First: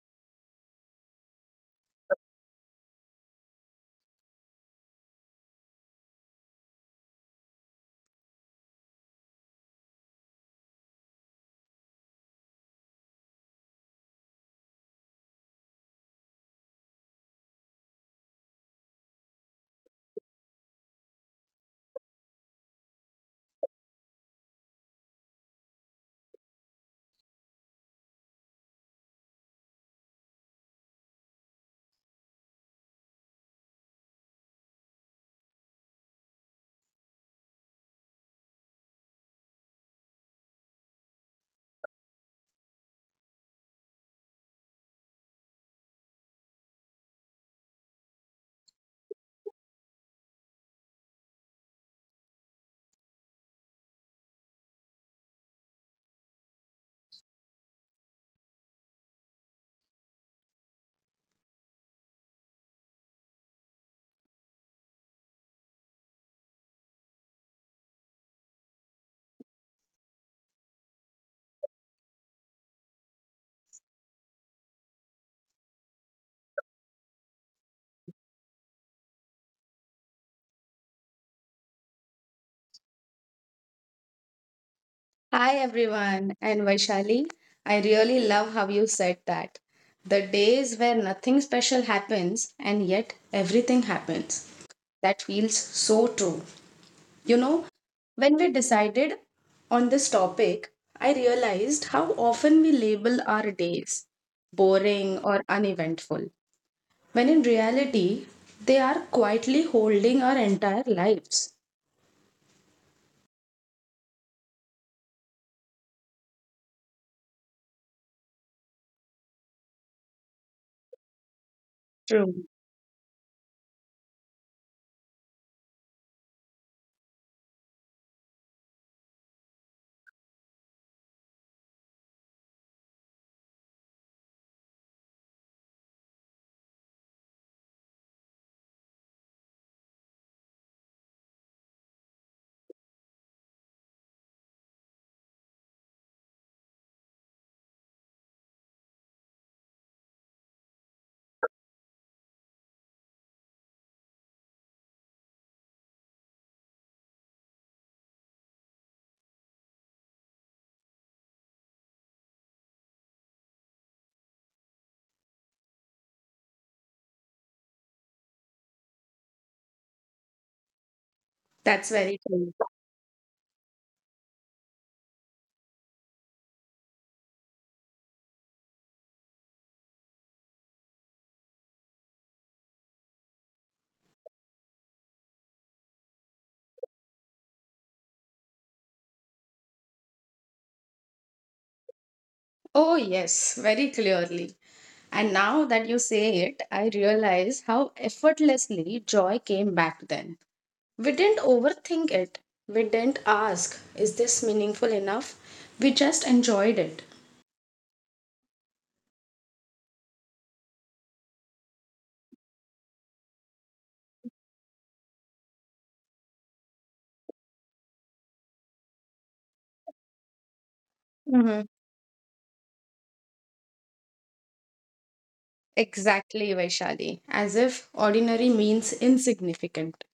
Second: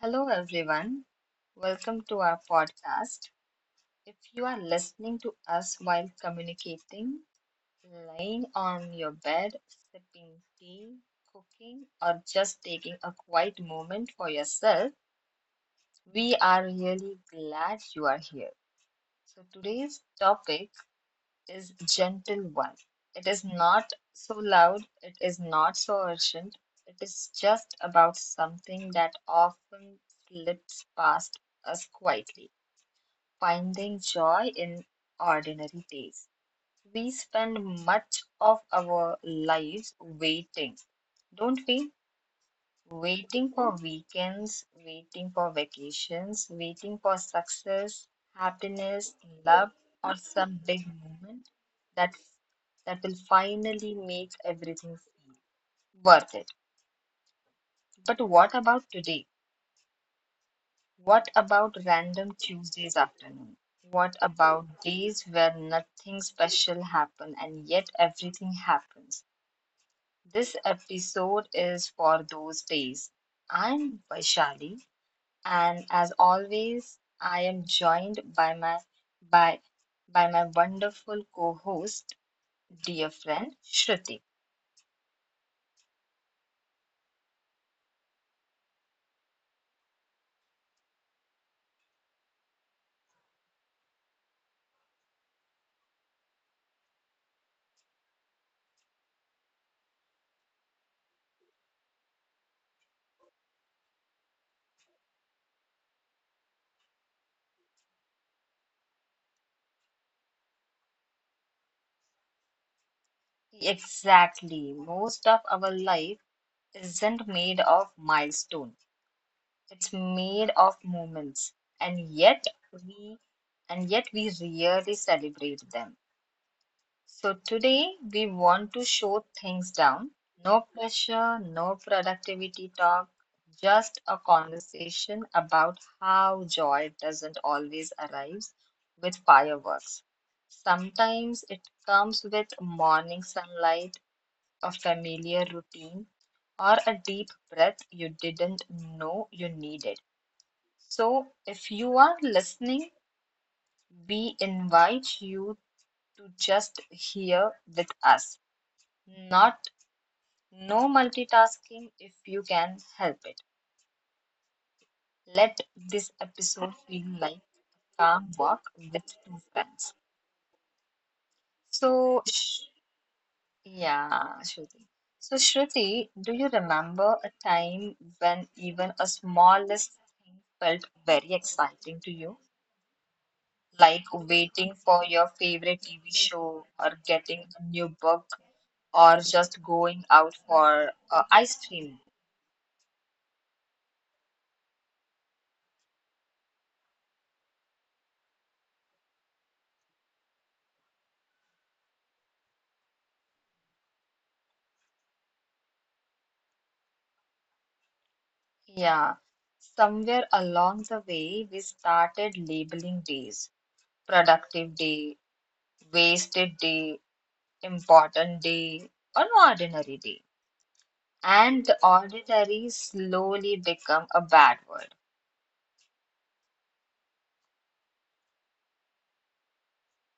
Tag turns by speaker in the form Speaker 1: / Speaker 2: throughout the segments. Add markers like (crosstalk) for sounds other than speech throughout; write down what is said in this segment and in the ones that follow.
Speaker 1: Hello, everyone. Welcome to our podcast. If you are listening to us while communicating, lying on your bed, sipping tea, cooking, or just taking a quiet moment for yourself, we are really glad you are here. So, today's topic is gentle one. It is not so loud, it is not so urgent, it is just about something that often slips past us quietly finding joy in ordinary days. We spend much of our lives waiting, don't we? Waiting for weekends, waiting for vacations, waiting for success, happiness, love, or some big moment that that will finally make everything worth it. But what about today? What about random Tuesdays afternoon? What about days where nothing special happens and yet everything happens? This episode is for those days. I'm Vaishali, and as always, I am joined by by my wonderful co-host, dear friend Shruti.
Speaker 2: Hi everyone, and Vaishali, I really love how you said that. The days where nothing special happens and yet everything happens. That feels so true. You know, when we decided on this topic, I realized how often we label our days boring or uneventful, when in reality, they are quietly holding our entire lives.
Speaker 1: Exactly. Most of our life isn't made of milestones. It's made of moments, and yet
Speaker 2: True.
Speaker 1: we and yet we rarely celebrate them. So today we want to show things down. No pressure, no productivity talk, just a conversation about how joy doesn't always arrive with fireworks. Sometimes it comes with morning sunlight, a familiar routine, or a deep breath you didn't know you needed. So, if you are listening, we invite you to just hear with us. Not No multitasking if you can help it. Let this episode feel like calm walk with two friends.
Speaker 2: That's very
Speaker 1: So,
Speaker 2: true.
Speaker 1: sh yeah, Shruti. So, Shruti, do you remember a time when even a smallest thing felt very exciting to you? Like waiting for your favorite TV show or getting a new book or just going out for ice cream.
Speaker 2: Oh, yes, very clearly. And now that you say it, I realize how effortlessly joy came back then. We didn't overthink it. We didn't ask, is this meaningful enough? We just enjoyed it.
Speaker 1: Yeah, somewhere along the way, we started labeling days productive day, wasted day, important day, or an ordinary day.
Speaker 2: Hmm.
Speaker 1: And the ordinary slowly become a bad word.
Speaker 2: Exactly, Vaishali. As if ordinary means insignificant.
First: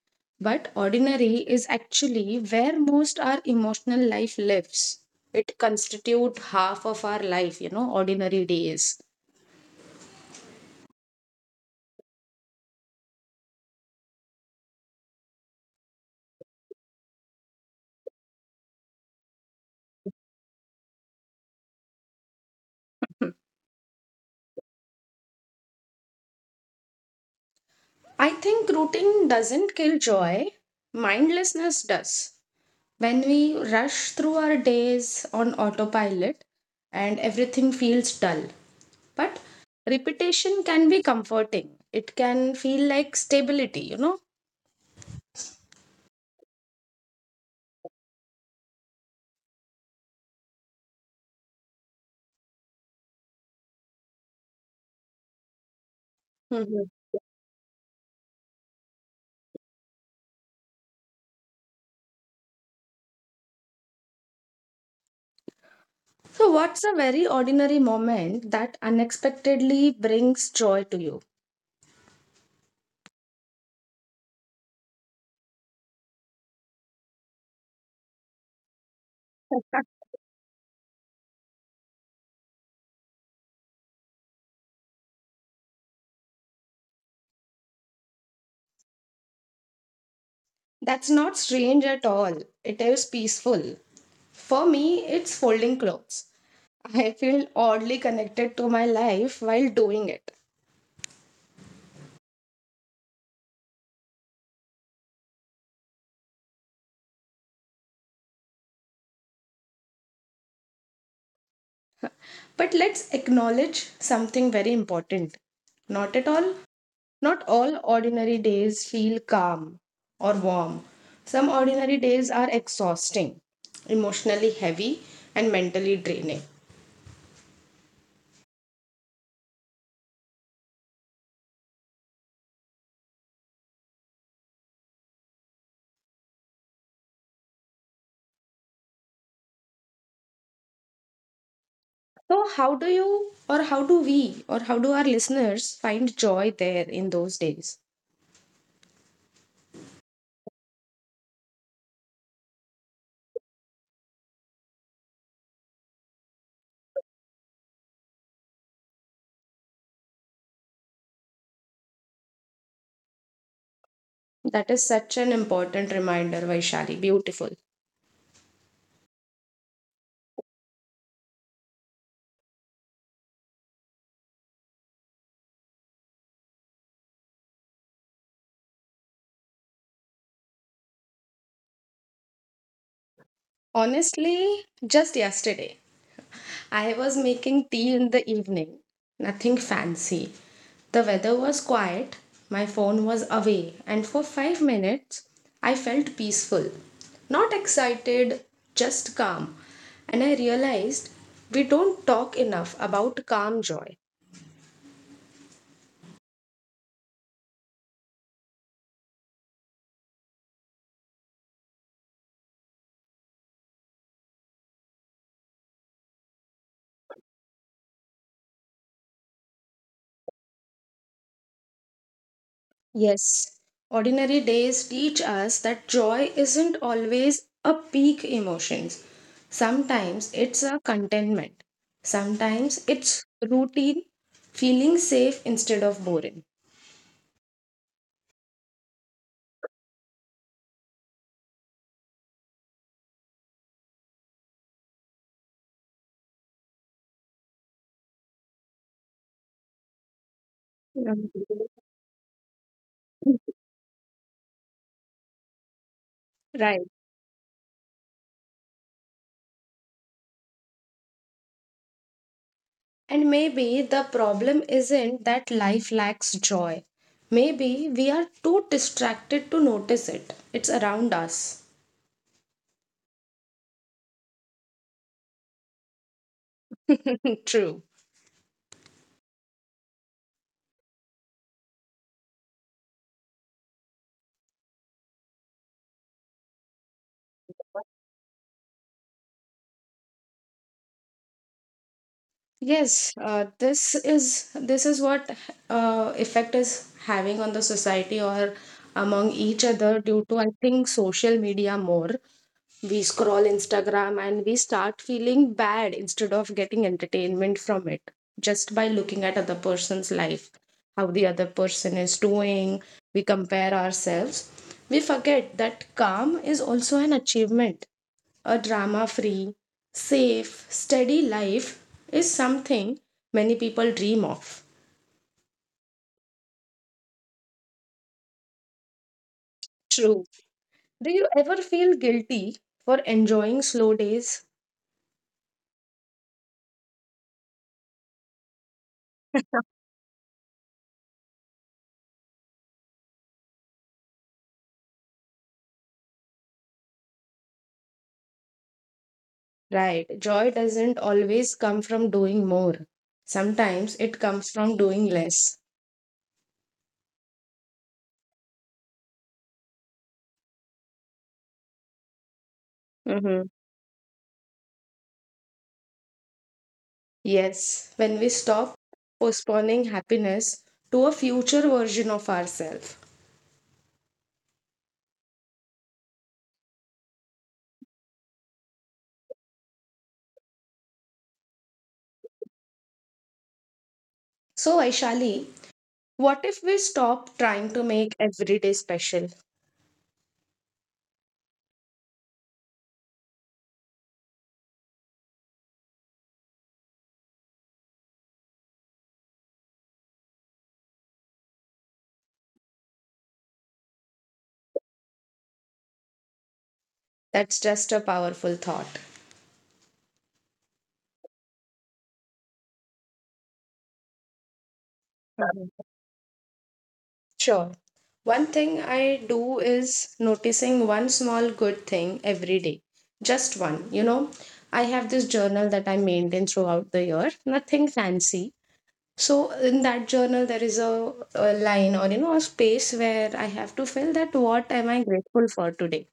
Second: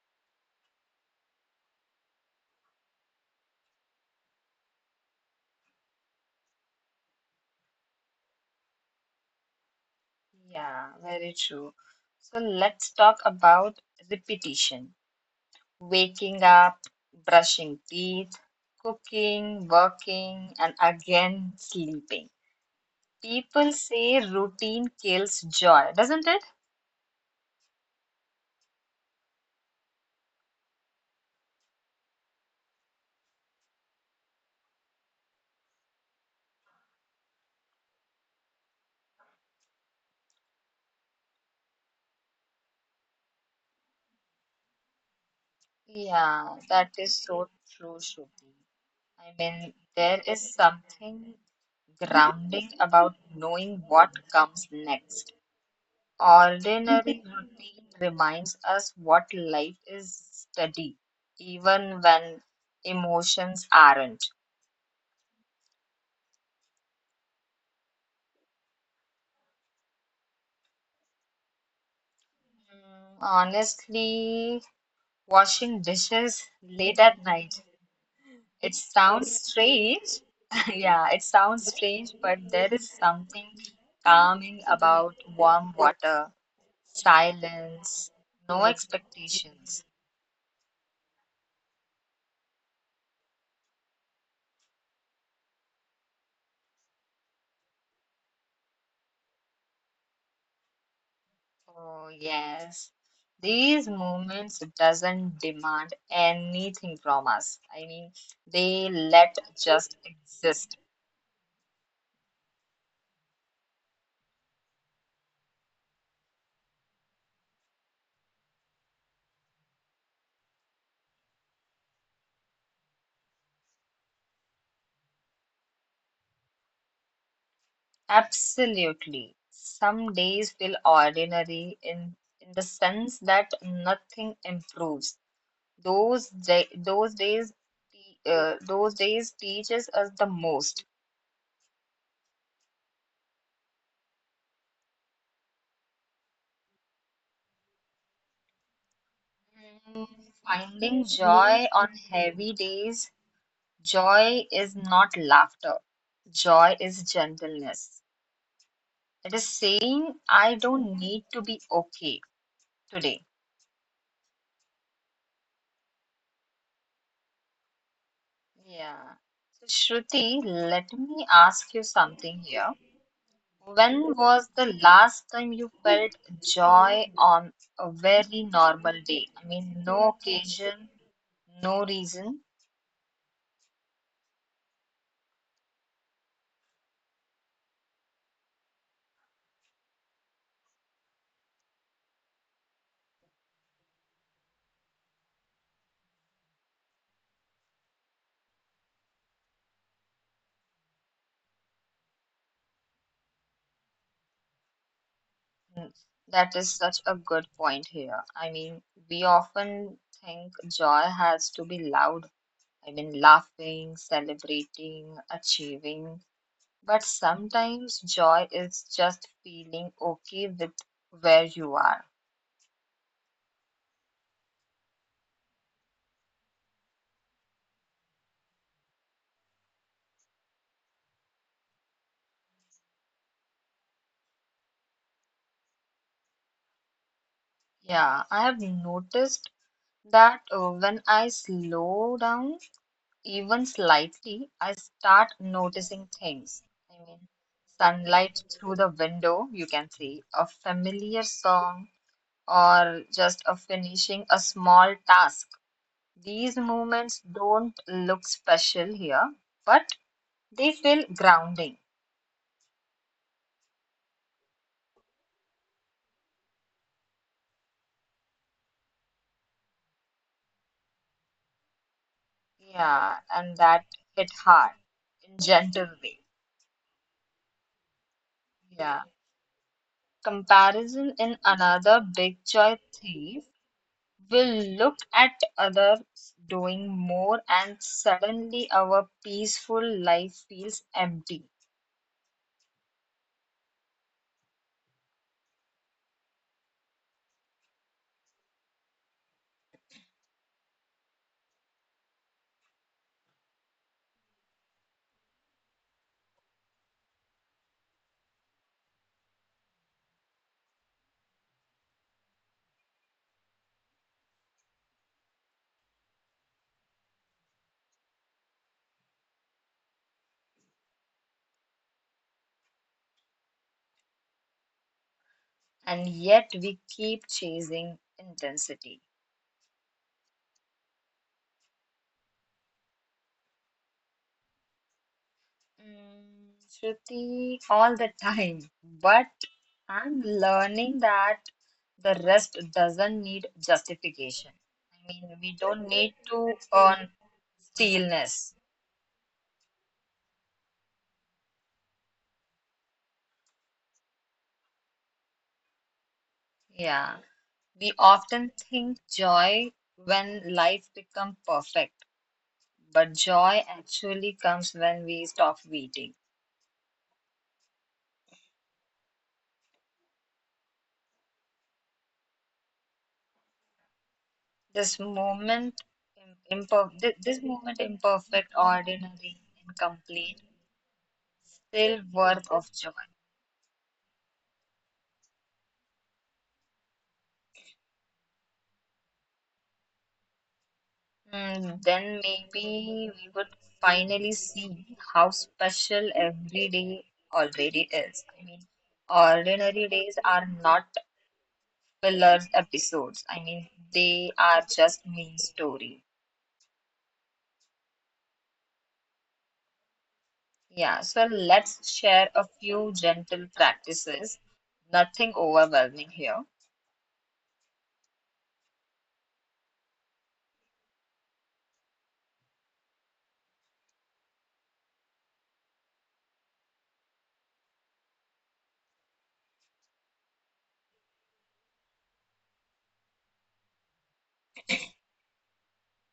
Speaker 2: But ordinary is actually where most our emotional life lives. It constitutes half of our life, you know, ordinary days.
Speaker 1: Yeah, very true. So let's talk about repetition waking up, brushing teeth, cooking, working, and again sleeping. People say routine kills joy, doesn't it?
Speaker 2: I think routine doesn't kill joy, mindlessness does. When we rush through our days on autopilot and everything feels dull. But repetition can be comforting, it can feel like stability, you know?
Speaker 1: Yeah, that is so true, Shruti. I mean, there is something grounding about knowing what comes next.
Speaker 2: Mhm.
Speaker 1: Ordinary routine reminds us what life is steady, even when emotions aren't.
Speaker 2: So, what's a very ordinary moment that unexpectedly brings joy to you?
Speaker 1: Honestly, washing dishes late at night. It sounds strange. (laughs) Yeah, it sounds strange, but there is something calming about warm water, silence, no expectations.
Speaker 2: That's not strange at all. It is peaceful. For me, it's folding clothes. I feel oddly connected to my life while doing it.
Speaker 1: Oh, yes. These moments doesn't demand anything from us. I mean, they let just exist.
Speaker 2: But let's acknowledge something very important. Not at all, not all ordinary days feel calm or warm. Some ordinary days are exhausting, emotionally heavy, and mentally draining.
Speaker 1: Absolutely. Some days feel ordinary in the sense that nothing improves. Those day, those days te- Those days teaches us the most.
Speaker 2: So, how do you, or how do we, or how do our listeners find joy there in those days?
Speaker 1: Finding joy on heavy days, joy is not laughter. Joy is gentleness. It is saying I don't need to be okay today.
Speaker 2: That is such an important reminder, Vaishali. Beautiful.
Speaker 1: Yeah. So Shruti, let me ask you something here. When was the last time you felt joy on a very normal day? I mean, no occasion, no reason.
Speaker 2: Honestly, just yesterday. I was making tea in the evening, nothing fancy. The weather was quiet, my phone was away, and for 5 minutes I felt peaceful. Not excited, just calm. And I realized we don't talk enough about calm joy.
Speaker 1: That is such a good point here. I mean, we often think joy has to be loud. I mean, laughing, celebrating, achieving. But sometimes joy is just feeling okay with where you are.
Speaker 2: Yes, ordinary days teach us that joy isn't always a peak emotion. Sometimes it's a contentment. Sometimes it's routine, feeling safe instead of boring.
Speaker 1: Yeah, I have noticed that when I slow down, even slightly, I start noticing things. I mean, sunlight through the window, you can see a familiar song or just a finishing a small task. These
Speaker 2: Right.
Speaker 1: moments don't look special here, but they feel grounding.
Speaker 2: And maybe the problem isn't that life lacks joy. Maybe we are too distracted to notice it. It's around us.
Speaker 1: Yeah, and that hit hard in gentle way.
Speaker 2: (laughs) True.
Speaker 1: Yeah. Comparison in another big joy thief. We'll look at others doing more, and suddenly our peaceful life feels empty,
Speaker 2: Yes, this is what effect is having on the society or among each other due to I think social media more. We scroll Instagram and we start feeling bad instead of getting entertainment from it just by looking at other person's life, how the other person is doing. We compare ourselves. We forget that calm is also an achievement, a drama free, safe, steady life is something many people dream of.
Speaker 1: and yet we keep chasing intensity.
Speaker 2: True. Do you ever feel guilty for enjoying slow days?
Speaker 1: Shruti, all the time. But I'm learning that the rest doesn't need justification. I mean, we don't need to earn stillness.
Speaker 2: Right, joy doesn't always come from doing more, sometimes it comes from doing less.
Speaker 1: Yeah. We often think joy when life becomes perfect. But
Speaker 2: Mm-hmm.
Speaker 1: joy actually comes when we stop waiting.
Speaker 2: Yes, when we stop postponing happiness to a future version of ourselves.
Speaker 1: This moment, this moment, imperfect, ordinary, incomplete, still worth of joy.
Speaker 2: So, Aishali, what if we stop trying to make every day special?
Speaker 1: Hmm, then maybe we would finally see how special every day already is. I mean, ordinary days are not filler episodes. I mean, they are just main stories.
Speaker 2: That's just a powerful thought.
Speaker 1: Yeah, so let's share a few gentle practices. Nothing overwhelming here.
Speaker 2: Sure. One thing I do is noticing one small good thing every day. Just one. You know, I have this journal that I maintain throughout the year, nothing fancy. So, in that journal, there is a line or, you know, a space where I have to fill that what am I grateful for today.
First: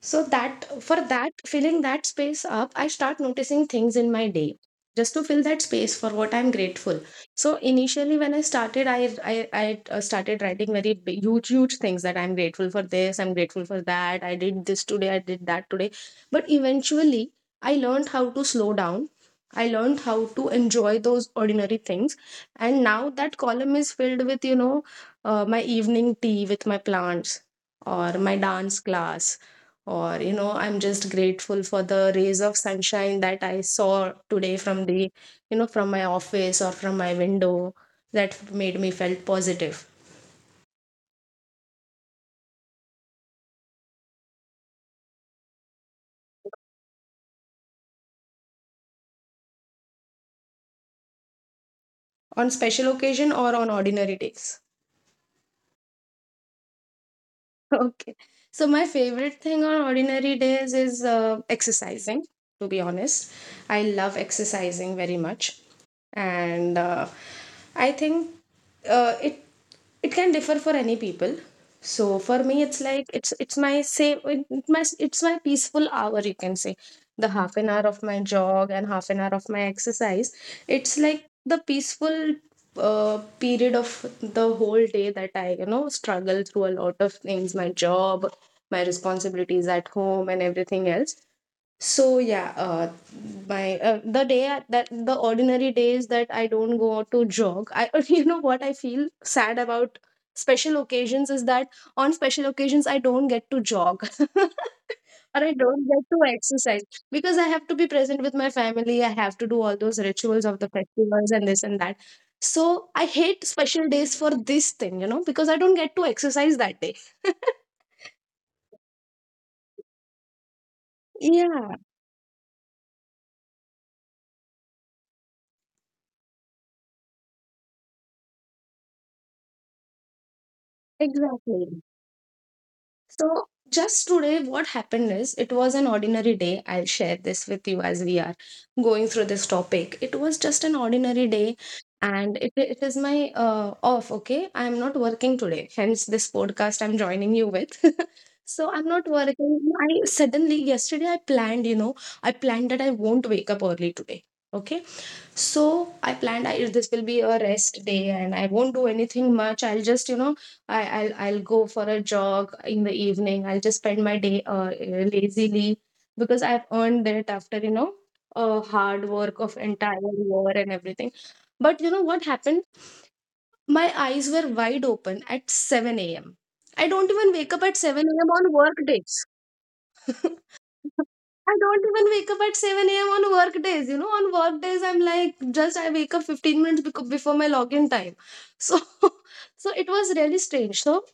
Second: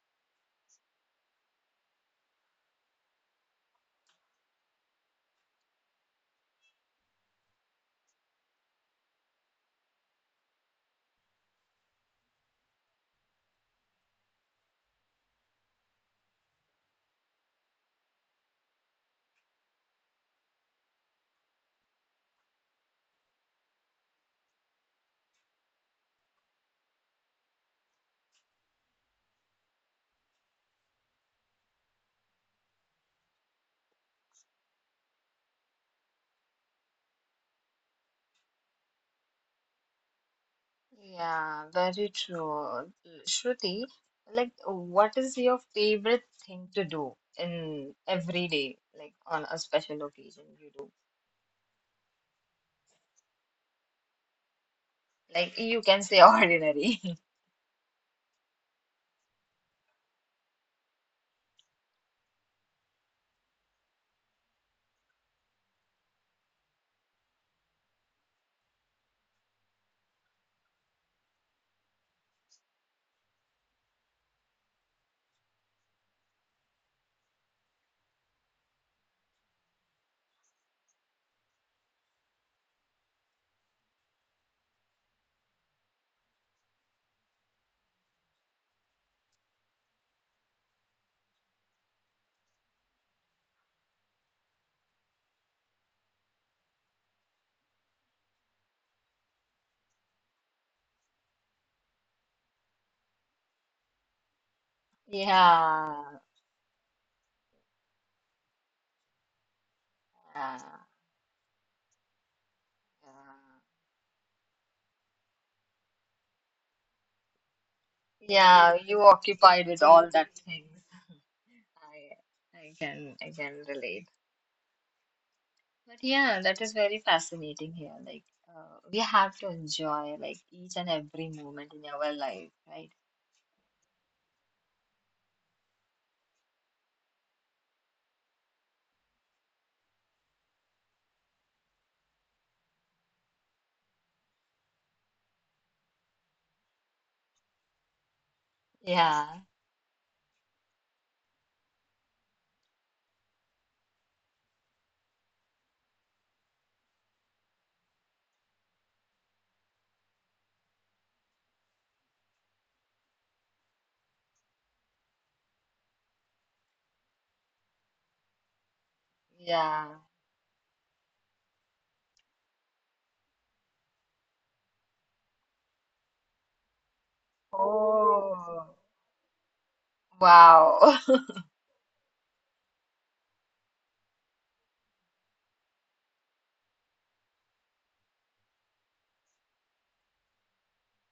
Speaker 2: So that for that filling that space up, I start noticing things in my day just to fill that space for what I'm grateful. So initially, when I started, I started writing very big, huge things that I'm grateful for this, I'm grateful for that. I did this today, I did that today. But eventually, I learned how to slow down. I learned how to enjoy those ordinary things, and now that column is filled with, you know, my evening tea with my plants or my dance class or, you know, I'm just grateful for the rays of sunshine that I saw today from the, you know, from my office or from my window that made me felt positive
Speaker 1: Yeah, very true. Shruti, like, what is your favorite thing to do in every day, like on a special occasion you do?
Speaker 2: on special occasion or on ordinary days.
Speaker 1: Like you can say ordinary. (laughs)
Speaker 2: (laughs) Okay, so my favorite thing on ordinary days is exercising, to be honest. I love exercising very much. And I think uh, it it can differ for any people. So for me it's like it's my same it- my it's my peaceful hour, you can say. The half an hour of my jog and half an hour of my exercise, it's like the peaceful period of the whole day that I, you know, struggle through a lot of things, my job, my responsibilities at home and everything else. So yeah, my the ordinary days that I don't go out to jog, I (laughs) you know what I feel sad about special occasions is that on special occasions I don't get to jog. (laughs) Or I don't get to
Speaker 1: Yeah,
Speaker 2: exercise because I have to be present with my family. I have to do all those rituals of
Speaker 1: yeah,
Speaker 2: the festivals and this and that. So I hate
Speaker 1: yeah.
Speaker 2: special days for this thing, you know, because I don't get to exercise that day. (laughs)
Speaker 1: Yeah, you occupied with all that things.
Speaker 2: Yeah,
Speaker 1: I, I can relate. But yeah, that is very fascinating here. Like, we have to enjoy like each and every moment
Speaker 2: exactly.
Speaker 1: in our life, right?
Speaker 2: So just today, what happened is it was an ordinary day. I'll share this with you as we are going through this topic. It was just an ordinary day, and it is my off. Okay, I am not working today. Hence, this podcast I'm joining you with. (laughs) So I'm not
Speaker 1: Yeah,
Speaker 2: working. I suddenly yesterday I planned. You know, I planned that I won't wake up early today. Okay, so I planned I, this will be a rest day and I won't do anything much. I'll just, you know, I'll go for a jog in the evening. I'll just spend my day lazily because I've earned it after, you know, hard work of
Speaker 1: yeah.
Speaker 2: entire year and everything. But you know what happened? My eyes were wide open at 7 a.m. I don't even wake up at 7 a.m. on
Speaker 1: Oh,
Speaker 2: work days. (laughs)
Speaker 1: wow. (laughs)
Speaker 2: I don't even wake up at 7 a.m. on work days. You know, on work days, I'm like, just I wake up 15 minutes before my login time. So, (laughs) so it was really strange. So,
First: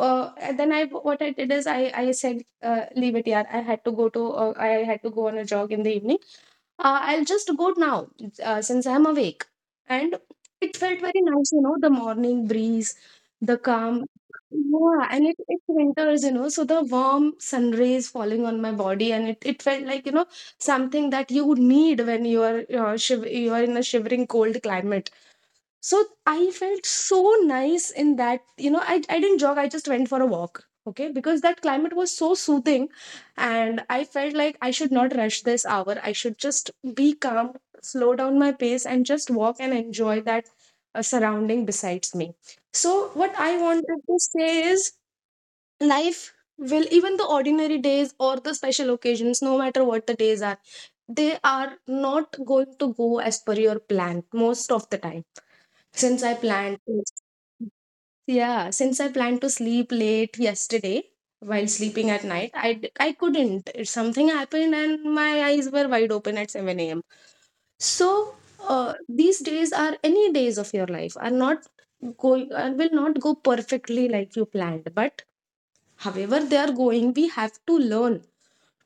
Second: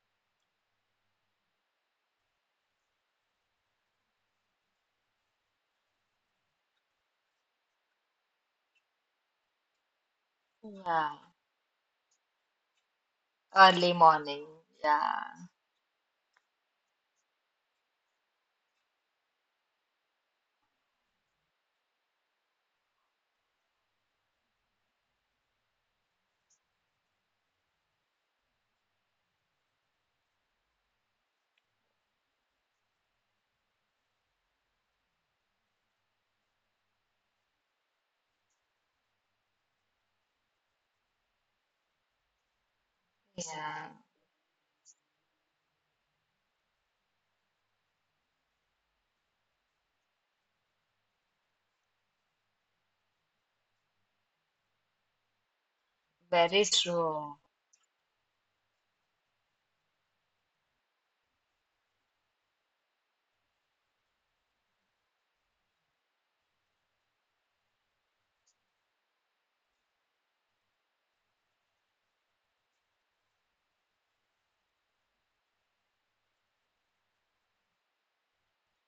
Speaker 2: what I did is I said, leave it, yeah. I had to go to, I had to go on a jog in the evening, I'll just go now, since I'm awake. And it felt
Speaker 1: Yeah,
Speaker 2: very nice, you know, the morning breeze, the
Speaker 1: early
Speaker 2: calm.
Speaker 1: morning.
Speaker 2: Yeah,
Speaker 1: Yeah,
Speaker 2: and it winters, you know, so the warm sun rays falling on my body, and it felt like, you know, something that you need when you are in a shivering cold climate. So I felt so nice in that, you know, I didn't jog, I just went for a walk. Okay, because that climate was so soothing, and I felt like I should not rush this hour, I should just be calm, slow down my pace and just walk and enjoy that surrounding besides me. So what I
Speaker 1: yeah.
Speaker 2: wanted to say is life will, even the ordinary days or the special occasions, no matter what the days are, they are not going to go as per your plan most of the time. since I
Speaker 1: Very
Speaker 2: planned to,
Speaker 1: true.
Speaker 2: yeah, since I planned to sleep late yesterday, while sleeping at night, I couldn't. Something happened and my eyes were wide open at 7 a.m. So these days, are any days of your life are not going, will not go perfectly like you planned, but however they are going, we have to learn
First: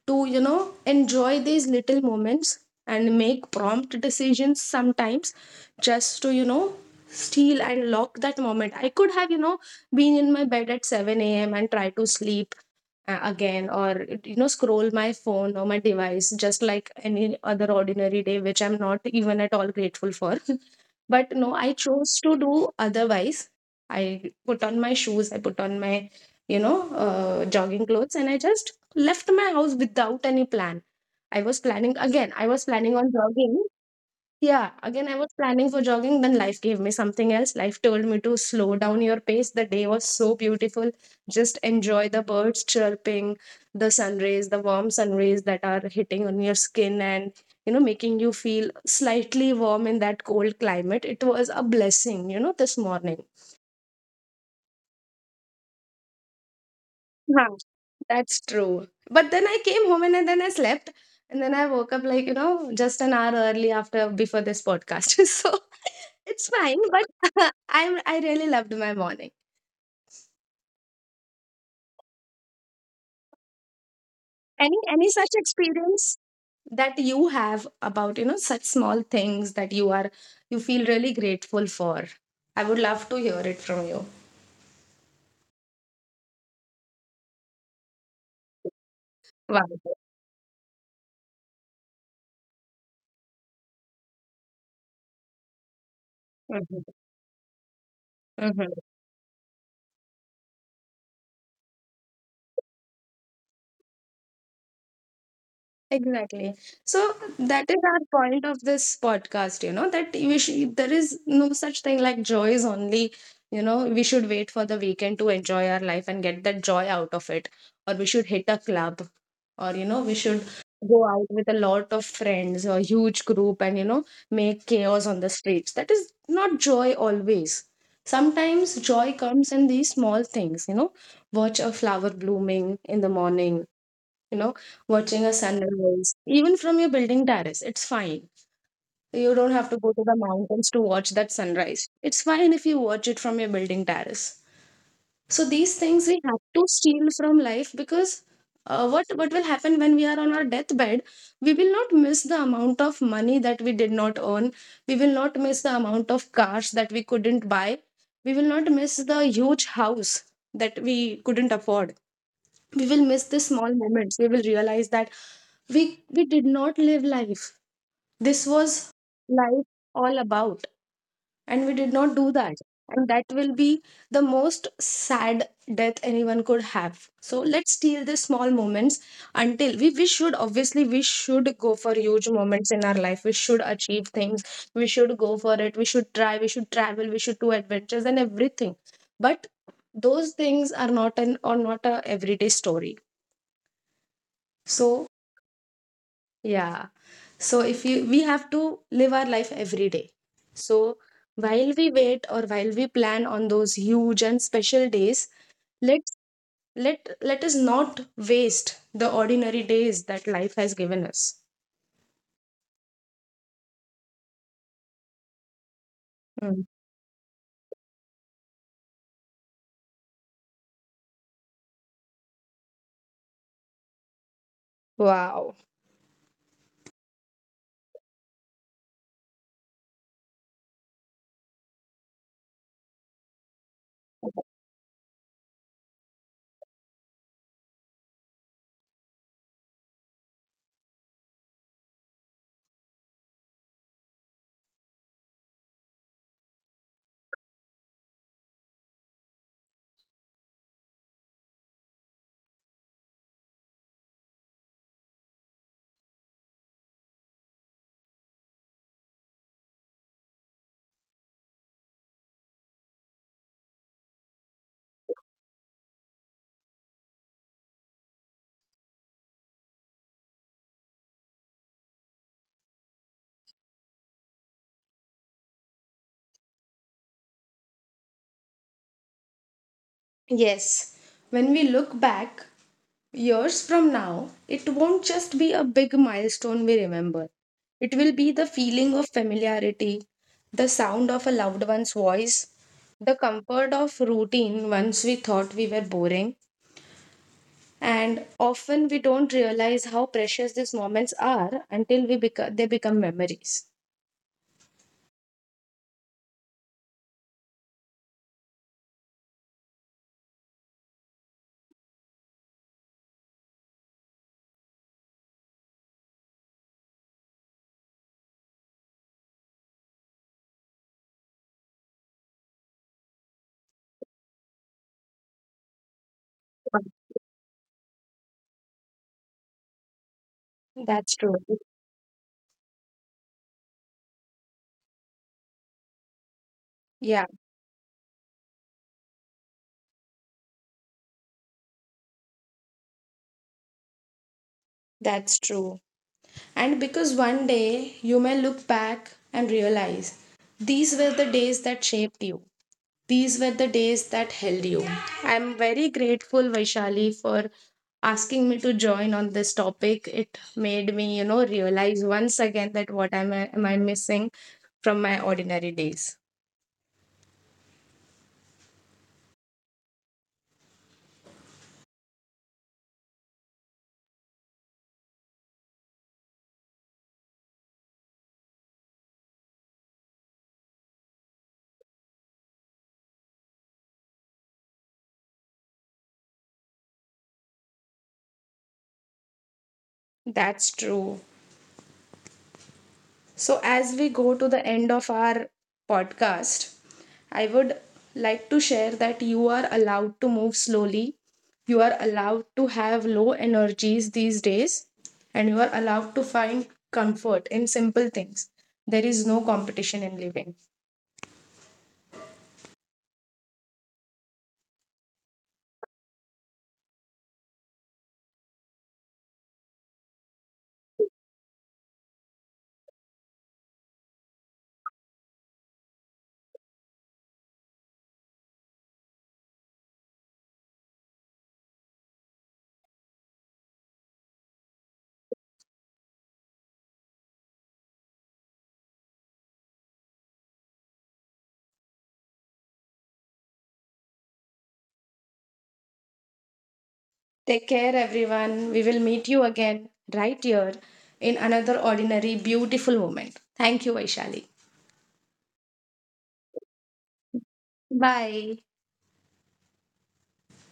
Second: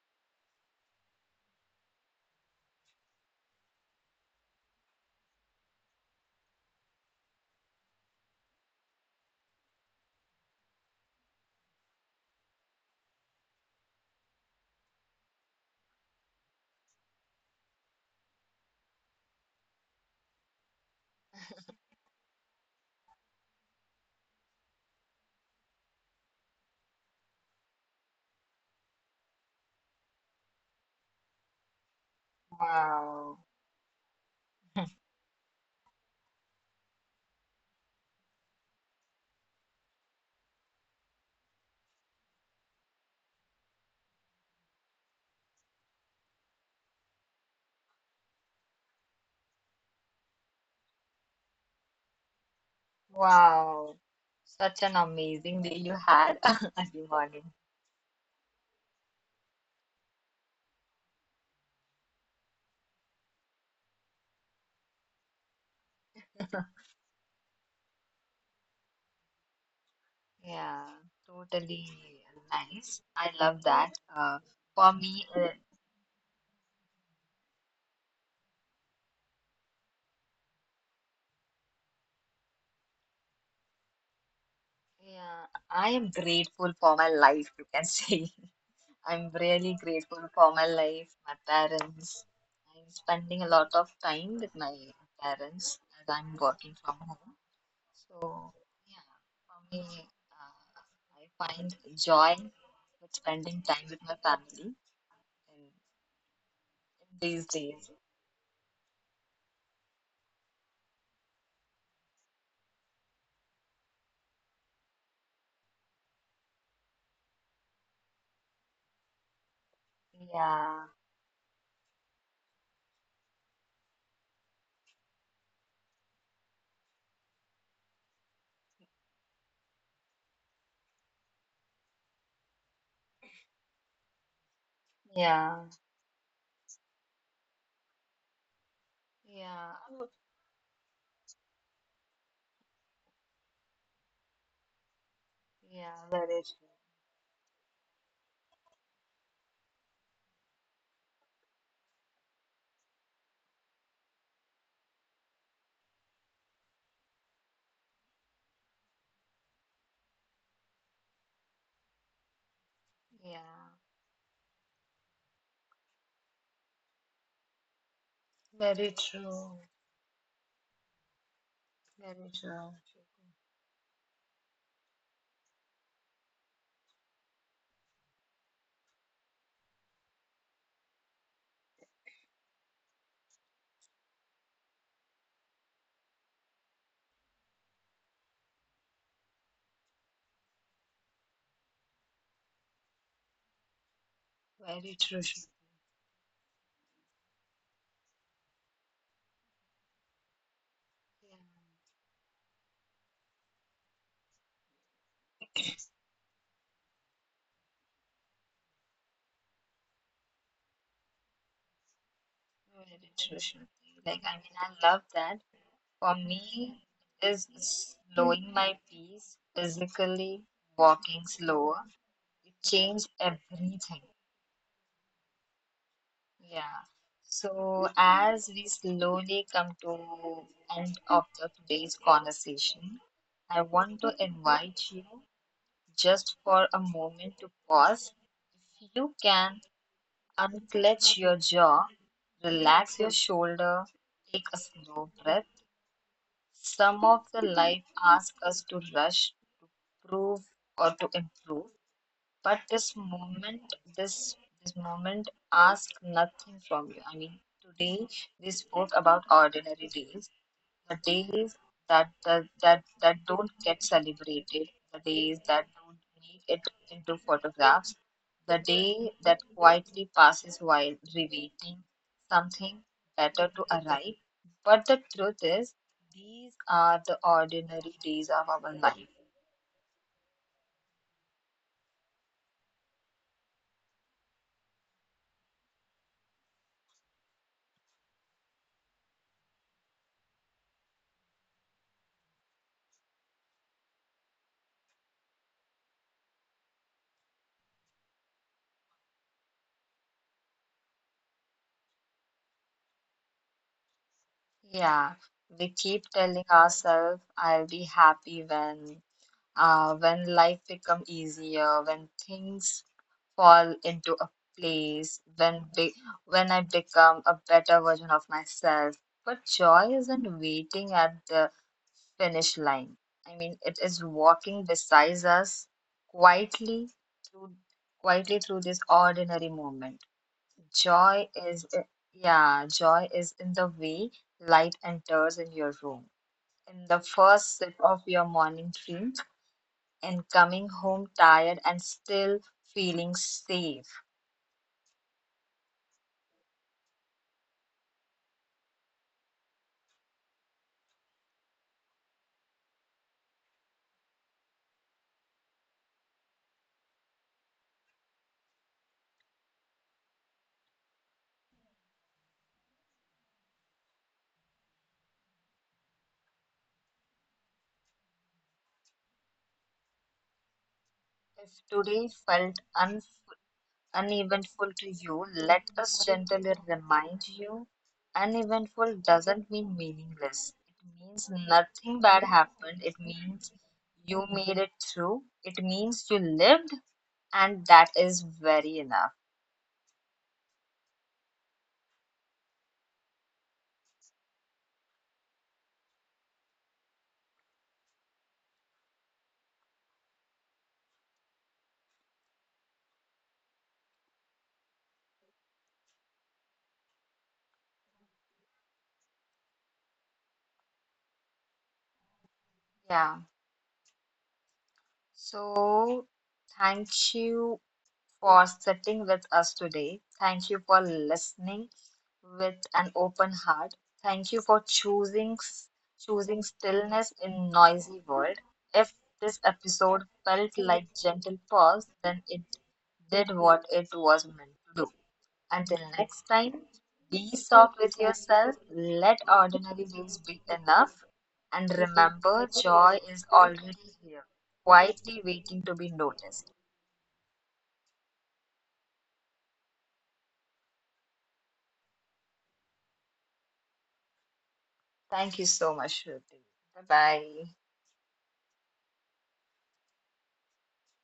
Speaker 2: to, you know, enjoy these little moments and make prompt decisions sometimes, just to, you know, steal and lock that moment. I could have, you know, been in my bed at 7 a.m and try to sleep again, or, you know, scroll my phone or my device just like any other ordinary day, which I'm not even at all grateful for. (laughs) But no, I chose to do otherwise. I put on my shoes, I put on my, you know, jogging clothes, and I just left my house without any plan. I was planning on
Speaker 1: Wow,
Speaker 2: jogging. Yeah,
Speaker 1: (laughs)
Speaker 2: again, I was planning for jogging, then life gave me something else. Life told me to slow down your pace. The day was so beautiful. Just enjoy the birds chirping, the sun rays, the warm sun rays that are hitting on your skin and, you know, making you feel slightly warm in that cold climate. It was a blessing, you know, this morning.
Speaker 1: wow. Such an amazing day you had. (laughs) Early morning.
Speaker 2: Huh. That's true. But then I came home and then I slept. And then I woke up like, you know, just an hour early after before this podcast. (laughs) So it's fine. But (laughs) I really loved my morning.
Speaker 1: Yeah, totally nice. I love that.
Speaker 2: Any
Speaker 1: For
Speaker 2: any
Speaker 1: me,
Speaker 2: such
Speaker 1: uh,
Speaker 2: experience that you have about, you know, such small things that you are, you feel really grateful for? I would love to hear it from you.
Speaker 1: Yeah, I am grateful for my life, you can say. (laughs) I'm really
Speaker 2: Wow.
Speaker 1: grateful for my life, my parents. I'm spending a lot of time with my parents as I'm working from home. So, yeah, for me, uh, I find joy with spending time with my family in,
Speaker 2: Exactly. So
Speaker 1: in these
Speaker 2: that is
Speaker 1: days.
Speaker 2: our point of this podcast, you know, that we should, there is no such thing like joy is only, you know, we should wait for the weekend to enjoy our life and get that joy out of it. Or we should hit a club, or, you know, we should
Speaker 1: Yeah,
Speaker 2: go out with a lot of friends or huge group and, you know, make chaos on the streets. That is not joy always. Sometimes joy comes in these small things, you know, watch a flower blooming in the morning, you know, watching a
Speaker 1: yeah,
Speaker 2: sunrise, even from your building terrace, it's fine. You don't have
Speaker 1: yeah,
Speaker 2: to go to the mountains to watch that sunrise. It's fine if you watch it from your building terrace. So these
Speaker 1: yeah,
Speaker 2: things we have
Speaker 1: very
Speaker 2: to
Speaker 1: true.
Speaker 2: steal from life, because what will happen when we are on our deathbed? We will not miss the amount of money that we did not earn. We will not miss the amount of cars that we couldn't buy. We will not miss the huge house that we couldn't afford. We will miss the small
Speaker 1: Yeah,
Speaker 2: moments. We will realize that we did not live life, this was
Speaker 1: very true,
Speaker 2: life all about, and we did not do
Speaker 1: very
Speaker 2: that,
Speaker 1: true.
Speaker 2: and that will be the most sad death anyone could have. So let's steal the small moments. Until we should obviously, we should go for huge moments in our life, we should achieve things, we should go for it, we should try, we should travel, we should do adventures and everything, but those things are not an, or not a, everyday story.
Speaker 1: Very
Speaker 2: So
Speaker 1: true.
Speaker 2: yeah. So if you we have to live our life every day. So
Speaker 1: Yeah,
Speaker 2: while we wait or while we plan on those huge and special days, let's let us not waste the ordinary days that life has given us.
Speaker 1: very interesting. Like, I mean, I love that. For
Speaker 2: Mm.
Speaker 1: me, is slowing my pace physically, walking slower. It changed everything.
Speaker 2: Wow.
Speaker 1: Yeah. So, as we slowly come to end of the today's conversation, I want to invite you just for a moment to pause. If you can unclench your jaw, relax your shoulder, take a slow breath. Some of the life asks us to rush, to prove, or to improve, but this moment asks nothing from you. I mean, today we spoke about ordinary days, the days that don't get celebrated, the days that don't make it into photographs, the day that quietly passes while rewaiting something better to arrive. But the truth is, these are the ordinary days of our life.
Speaker 2: Yes. When we look back, years from now, it won't just be a big milestone we remember. It will be the feeling of familiarity, the sound of a loved one's voice, the comfort of routine once we thought we were boring. And often we don't realize how precious these moments are until they become memories.
Speaker 1: Yeah, we keep telling ourselves, "I'll be happy when." When life become easier, when things fall into a place when I become a better version of myself. But joy isn't waiting at the finish line. I mean, it is walking beside us quietly through quietly through this ordinary moment.
Speaker 2: That's
Speaker 1: Joy
Speaker 2: true.
Speaker 1: is i- yeah, Joy is in the way light enters in your room, in the
Speaker 2: Yeah,
Speaker 1: first sip of your morning drink, and coming home tired and still feeling safe.
Speaker 2: that's true. And because one day you may look back and realize these were the days that shaped you. These were the days that held you. I'm very grateful, Vaishali, for asking me to join on this topic. It made me, you know, realize once again that what am am I missing from my ordinary days.
Speaker 1: If today felt un uneventful to you, let us gently remind you uneventful doesn't mean meaningless. It means nothing bad happened. It means you made it through. It means you lived, and that is very enough.
Speaker 2: That's true. So, as we go to the end of our podcast, I would like to share that you are allowed to move slowly, you are allowed to have low energies these days, and you are allowed to find comfort in simple things. There is no competition in living.
Speaker 1: Yeah. So, thank you for sitting with us today. Thank you for listening with an open heart. Thank you for choosing stillness in noisy world. If this episode felt like gentle pause, then it did what it was meant to do. Until next time, be soft with yourself. Let ordinary days be enough. And remember, joy is already here, quietly waiting to be noticed.
Speaker 2: Take care, everyone. We will meet you again right here in another ordinary, beautiful moment. Thank you, Vaishali.
Speaker 1: Thank you so much, Shruti. Bye bye.
Speaker 2: Bye.